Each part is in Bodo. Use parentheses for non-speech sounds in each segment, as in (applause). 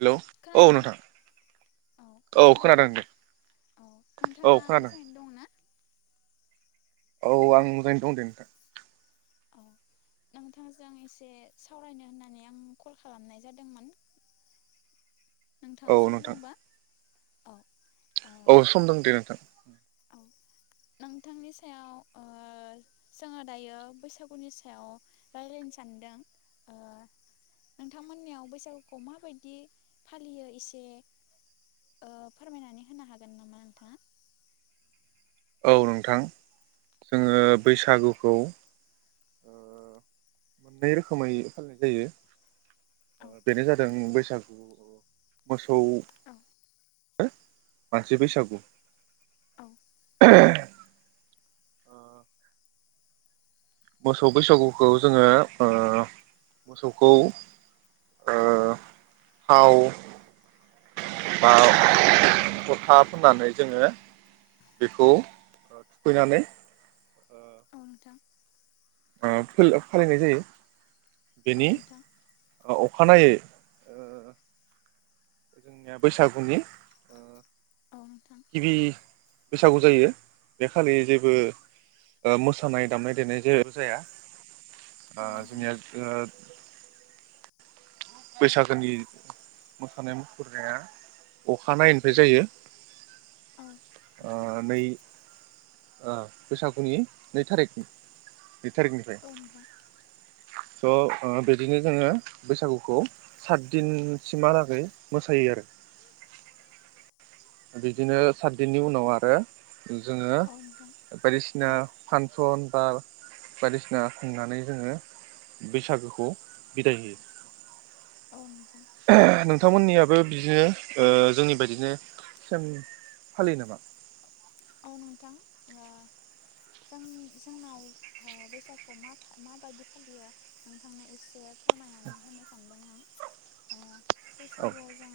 हेलौ औ खोनादोंना नोंथां औ खोनादों खोनादोंनाा दे औ औ नोंथाङा खोनादों मोजाङैनो दं ना औ आं मोजाङैनो दं दे नोंथां औ नोंथांजों एसे सावरायनो होननानै आं कल खालामनाय जादोंमोन औ नोंथाङा सम नोंथां दंबा औ ओ औ सम दं दे नोंथां औ नोंथांनि सायाव ओ जोङो दायो बैसागुनि सायाव रायज्लायनो सानदों नोंथांमोननियाव बैसागुखौ माबायदि फालियो एसे ओ फोरमायनानै होनो हागोन नामा नोंथाङा औ नोंथां औ जोङो बैसागु खौ मोननै रोखोमै फालिनाय औ जायो बेनो जादों बैसागु मोसौ औ खौ मानसि बैसागु औ (inaudible) ओ मोसौ बैसागुखौ जोङो ओ मोसौखौ ओ थाव बा फोथा फोननानै जोङो बेखौ थुखैनानै अ नोंथां ओ फोला फालिनाय जायो औ बेनि नोंथां अखानायै ओ जोंनिया बैसागुनि औ नोंथां गिबि बैसागु जायो बे खालि जेबो ओ मोसानाय दामनाय देनाय जाया आ औ नोंथां जोंनिया ओ बैसागोनि मोसानाय मुसुरनाया अखानायैनायनिफ्राय जायो औ ओ नोंथां नै ओ बैसागुनि नै थारिखनि नै थारिखनिफ्राय औ नोंथां स बिदिनो जोङो बैसागुखौ सातदिनसिमहालागै मोसायो आरो बिदिनो सातदिननि उनाव आरो जोङो औ नोंथां औ बायदिसिना फान सन बार बायदिसिना खुंनानै जोङो बैसागोखौ बिदाय होयो औ नोंथां नोंथांमोननियाबो बिदिनो ओ जोंनि बायदिनो सेम फालियो नामा? औ नोंथां ओ जों जोंनाव ओ बैसागुखौ मा माबायदि फालियो नोंथांनो एसे फोरमायनानै होनो सानदों आं ओ बैसागुआव जों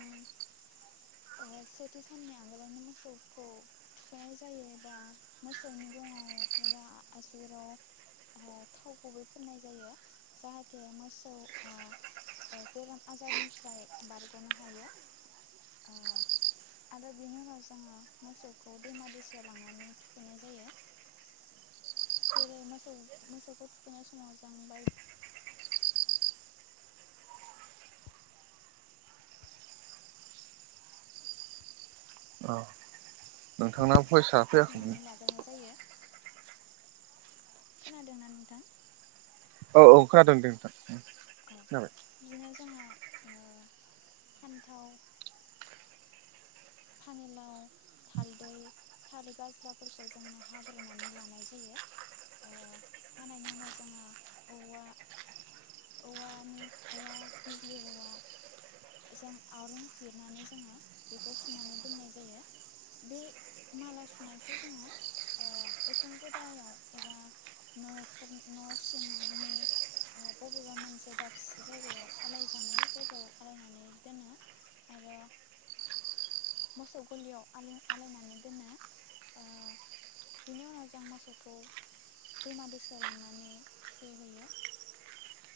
ओ सेथि साननि आगोलावनो मोसौखौ थुखैनाय जायो एबा मोसौनि गङाव एबा आसुगुराव ओ थाव गुबै फुननाय जायो जाहाथे मोसौआ बेराम आजारनिफ्राय बारग'नो हायो ओ आरो बिनि उनाव जोङो मोसौखौ दैमा दैसायाव लांनानै थुखैनाय जायो जेरै मोसौ मोसौखौ थुखैनाय समाव जों बायदि औ नोंथांना भयसा फैयाखैमोन बुथुमनानै लाग्रोनाय जायो खोनादोंना नोंथां? औ औ खोनादों दे नोथां। औ बिदिनो जोंहा। ओ फान्थाव फानिलाव हालदै थालिर गाज्लाफोरखौ जोङो हाग्रोनानै लानाय जायो ओ हानायनि उनाव जोङो औवा औवानि औवा बिजलि औवा जों आरुं जिरनानै जोङो बेखौ सुनानै दोननाय जायो बे माला सुनायखौ जोङो ओ उसुं गेदायाव एबा न'खर न' सिङनि ओ बबेबा मोनसे दाबसे जायगायाव आलायजानाय जायगायाव आलायनानै दोनो आरो मोसौ गलियाव आलाय-आलायनानै दोनो ओ बिनि उनाव जों मोसौखौ दैमा दैसायाव लांनानै थुखैहैयो।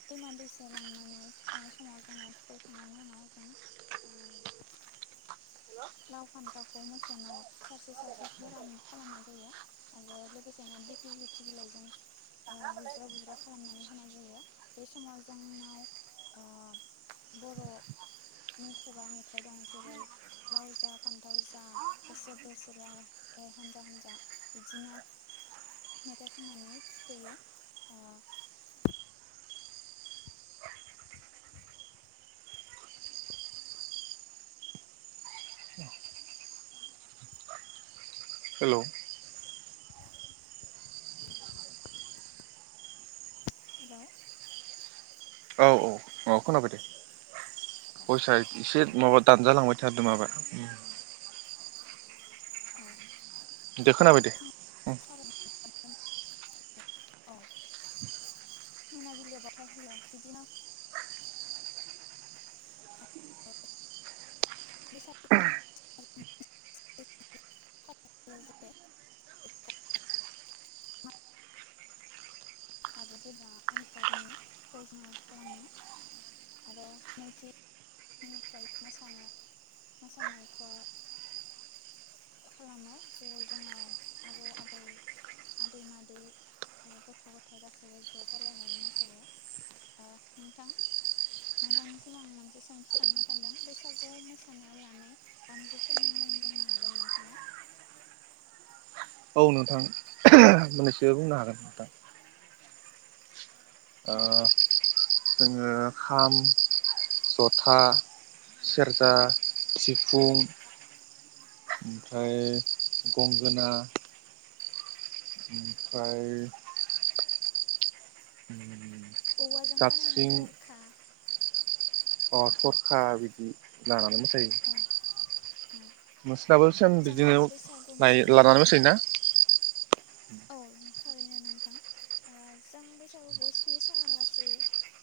दैमा दैसायाव लांनानै थुखैनाय समाव जोङो थुखैखांनायनि उनाव जों ओ लाव फान्थावखौ मोसौनाव सारसो सारसो (unintelligible) खालामनाय जायो आरो लोगोसेनो दिग्लि लिथि बिलाइजों ओ बुज्राव बुज्राव खालामनानै होनाय जायो। बे समाव जोंनाव ओ बर'नि खुगा मेथाइ दं जेरै लाव जा फान्थाव जा बोसोर बोसोरै एर हान्जा हान्जा बिदिनो मेथाइ खननानै थुखैयो ओ हेलौ। हेलौ। औ औ औ खोनाबाय दे अ भयसा एसे माबा दानजालांबाय थादों माबा। अ दे खोनाबाय दे। (unintelligible) औ मोनाबिलियाव बावथाय होयो बिदिनो (unintelligible) आरो गेदेरा उनखौ उननिखौ जोङो खालामो आरो नैथिनिफ्राय मोसानो मोसानायखौ खालामो जेरै जोङो आबौ आबै आदै मादै ओ गथ' गथाय थाय गासैबो ज'जालायनानै मोसायो ओ नोंथां नोंथांनिसिम आं मोनसे सोंथि सोंनो सान्दों बैसागु मोसानायाव लानाय दामजुफोरनि मुं बुंनो हागोन नोंथाङा? औ नोंथां मोननैसो बुंनो हागोन नोंथां। ओ औ जोङो खाम ज'था सेरजा सिफुं ओमफ्राय गंगोना ओमफ्राय औवाजों बानायनाय जाबस्रिं थरखा अ थरखा बिदि लाना नै मोसायो। औ औ नोंसनाबो सिगां जोङो बिदिनो बैसागु लायो मोसानायखौ लानानै मोसायोना? औ थारैनो नोंथां ओ जों बैसागुखौ स्नि साना लासै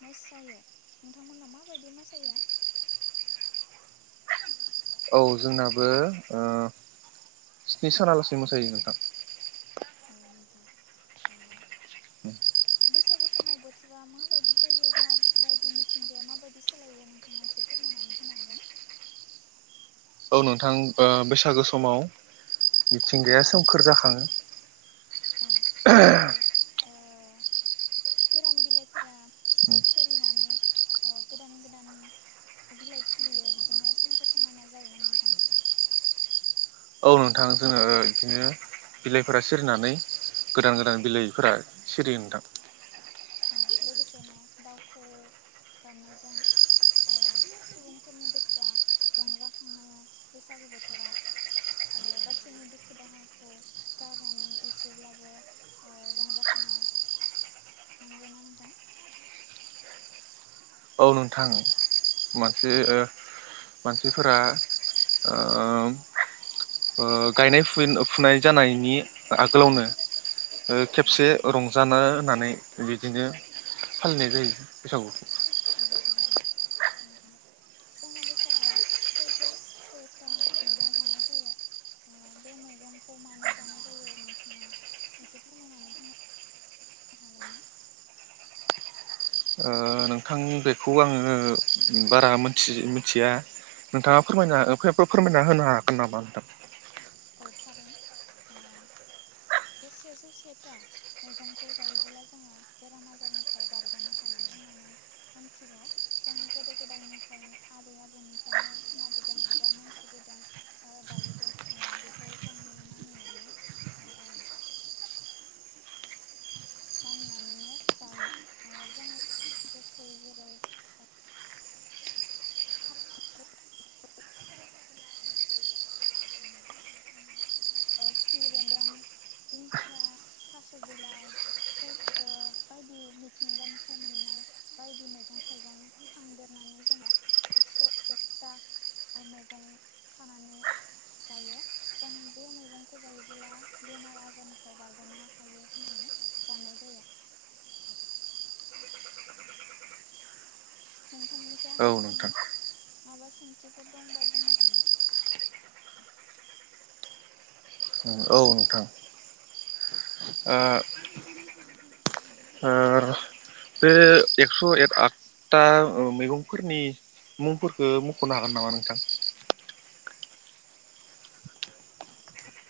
मोसायो नोंथांमोनहा माबायदि मोसायो? औ जोंनाबो ओ स्नि सानालासे मोसायो नोंथां। अ नोंथां ओ बैसागु समाव बोथोरा माबायदि जायो माबायदि मिथिंगाया माबायदि सोलायो नोंथाङा एसे फोरमायनानै होनो हागोन। औ नोंथां ओ बैसागो समाव मिथिंगाया सोमखोर जाखाङो। औ जेरै ओ गोरान बिलाइफोरा खि-खोरिनानै ओ गोदान गोदान बिलाइ खिलियो बिदिनो सोमखोर समायना जायोना नोंथां? औ नोंथां जोङो बिदिनो बिलाइफोरा सिरिनानै गोदान गोदान बिलाइफोरा सिरियो नोंथां। लोगोसेनो दाउ खौवौ गाबनायजों ओ सुबुंफोरनि गोसोआ रंजाखांनाय बैसागु बोथोराव ओ गावसोरनि दुखु दाहाखौ गारनानै एसेब्लाबो ओ रंजाखाङो नंगौना? थां। औ नोंथां मानसि ओ मानसिफोरा ओ ओ गायनाय फुनाय जानायनि आगोलावनो। ओ औ खेबसे नोंथां रंजानो होननानै बिदिनो फालिनाय जायो बैसागुखौ। औ नोंथां जोङो बैसागुआव सेजौ सेथा मैगं जानाय जायो बे मैगंखौ मानो जानाय जायो नोंथाङा एसे फोरमायनानै होन हागोन ना ओ नोंथां बेखौ आङो बारा मिनथि मोनथिया नोंथाङा फोरमायना फोरमायना होनो हायागोन नामा नोंथां औ थारै ओ बे सेजौ सेथा मैगंखौ जायोबोब्ला जोङो बेराम आजारनिफ्राय बारग'नो हायो होननानै मोनथिगौ जों गोदो गोदायनिफ्राय आबै आबौनिफ्रायनो खोनाबोदों एबा मोनथिबोदों ओ दायोबो जोङो बे खौ जों मानिनानै ओ मानिनानैनो जायो ओ जों गोखै जेरै ओ खिफि बेन्दों दिंखिया थास' बिलाइ जाय ओ बायदि मिथिंगानिफ्राय मोननाय बायदि मैगं थाइगं खांदेरनानै जोङो एक्स' एकथा मैगं खानानै जायो जों बे मैगंखौ जायोब्ला बेमार आजारनिफ्राय बारग'नो हायो होननानै जानाय जायो। नोंथांनिफ्राय औ आंनिसिम नोंथां माबा सोंथिफोर दंबा बुंनो हागोन। औ नोंथां ओ ओ बे एक्स' ए आदथा मैगंफोरनि मुंफोरखौ मख'नो हागोन नामा नोंथां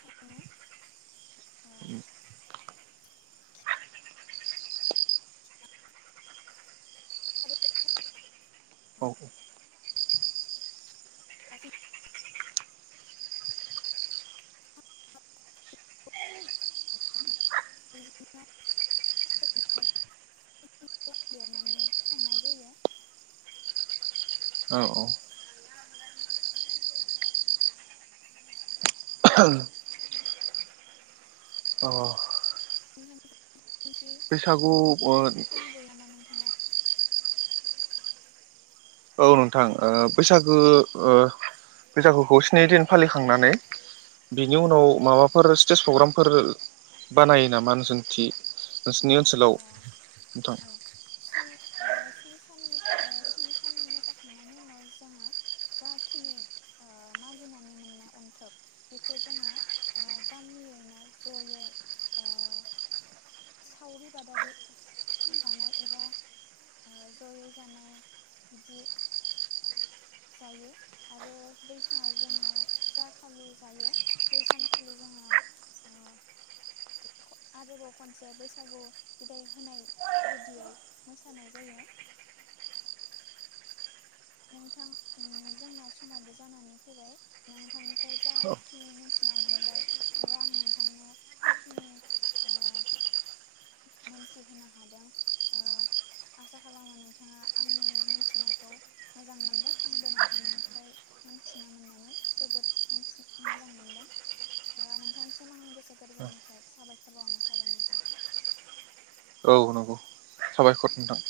थारैनो ओ थारै औ बिदिनो देरनानै संनाय जायो। औ औ औ नों बैसागु ओ दंबोयो नामा नोंथाङा औ नोंथां ओ बैसागु ओ बैसागुखौ स्नि दिन फालिखांनानै बिनि उनाव औ माबाफोर स्टेज प्रग्रामफोर बानायो नामा नोंसोरनिथि? नोंसिनि नोंथां ओ ओनसोलाव नोंथां? औ स्नि ओ स्निसाननि ओ स्नि साननि मोसाखांनायनि उनाव जोङो जाखिनि मागिनानै मोननाय अन्थोब बेखौ जोङो गामियैनो जयै ओ सावरि बादारि जानाय एबा जयै जानाय बिदि जायो आरो बै सानाव जोङो जा खालि जायो बै सानखालि जोङो आरोबाव खनसे बैसागु बिदाय होनाय बायदियै मोसानाय जायो। नोंथां ओ जोंना समावबो जानानै फैबाय नोंथांनिफ्राय जाखिनि मोनथिना मोनबाय एबा आं नोंथांनो जाखिनि मोनथिहोनो हादों ओ आसा खालामो नोंथाङा आंनि मोनथिनायखौ मोजां मोनदों आंबो नोंथांनिफ्राय मोनथिना मोननानै जोबोर मोनथि मोजां मोनदों ओ नोंथांनिसिम आंनि गोसो गोरबोनिफ्राय साबायखर बावनाय थाबाय नोंथां। औ नंगौ साबायखर नोंथां।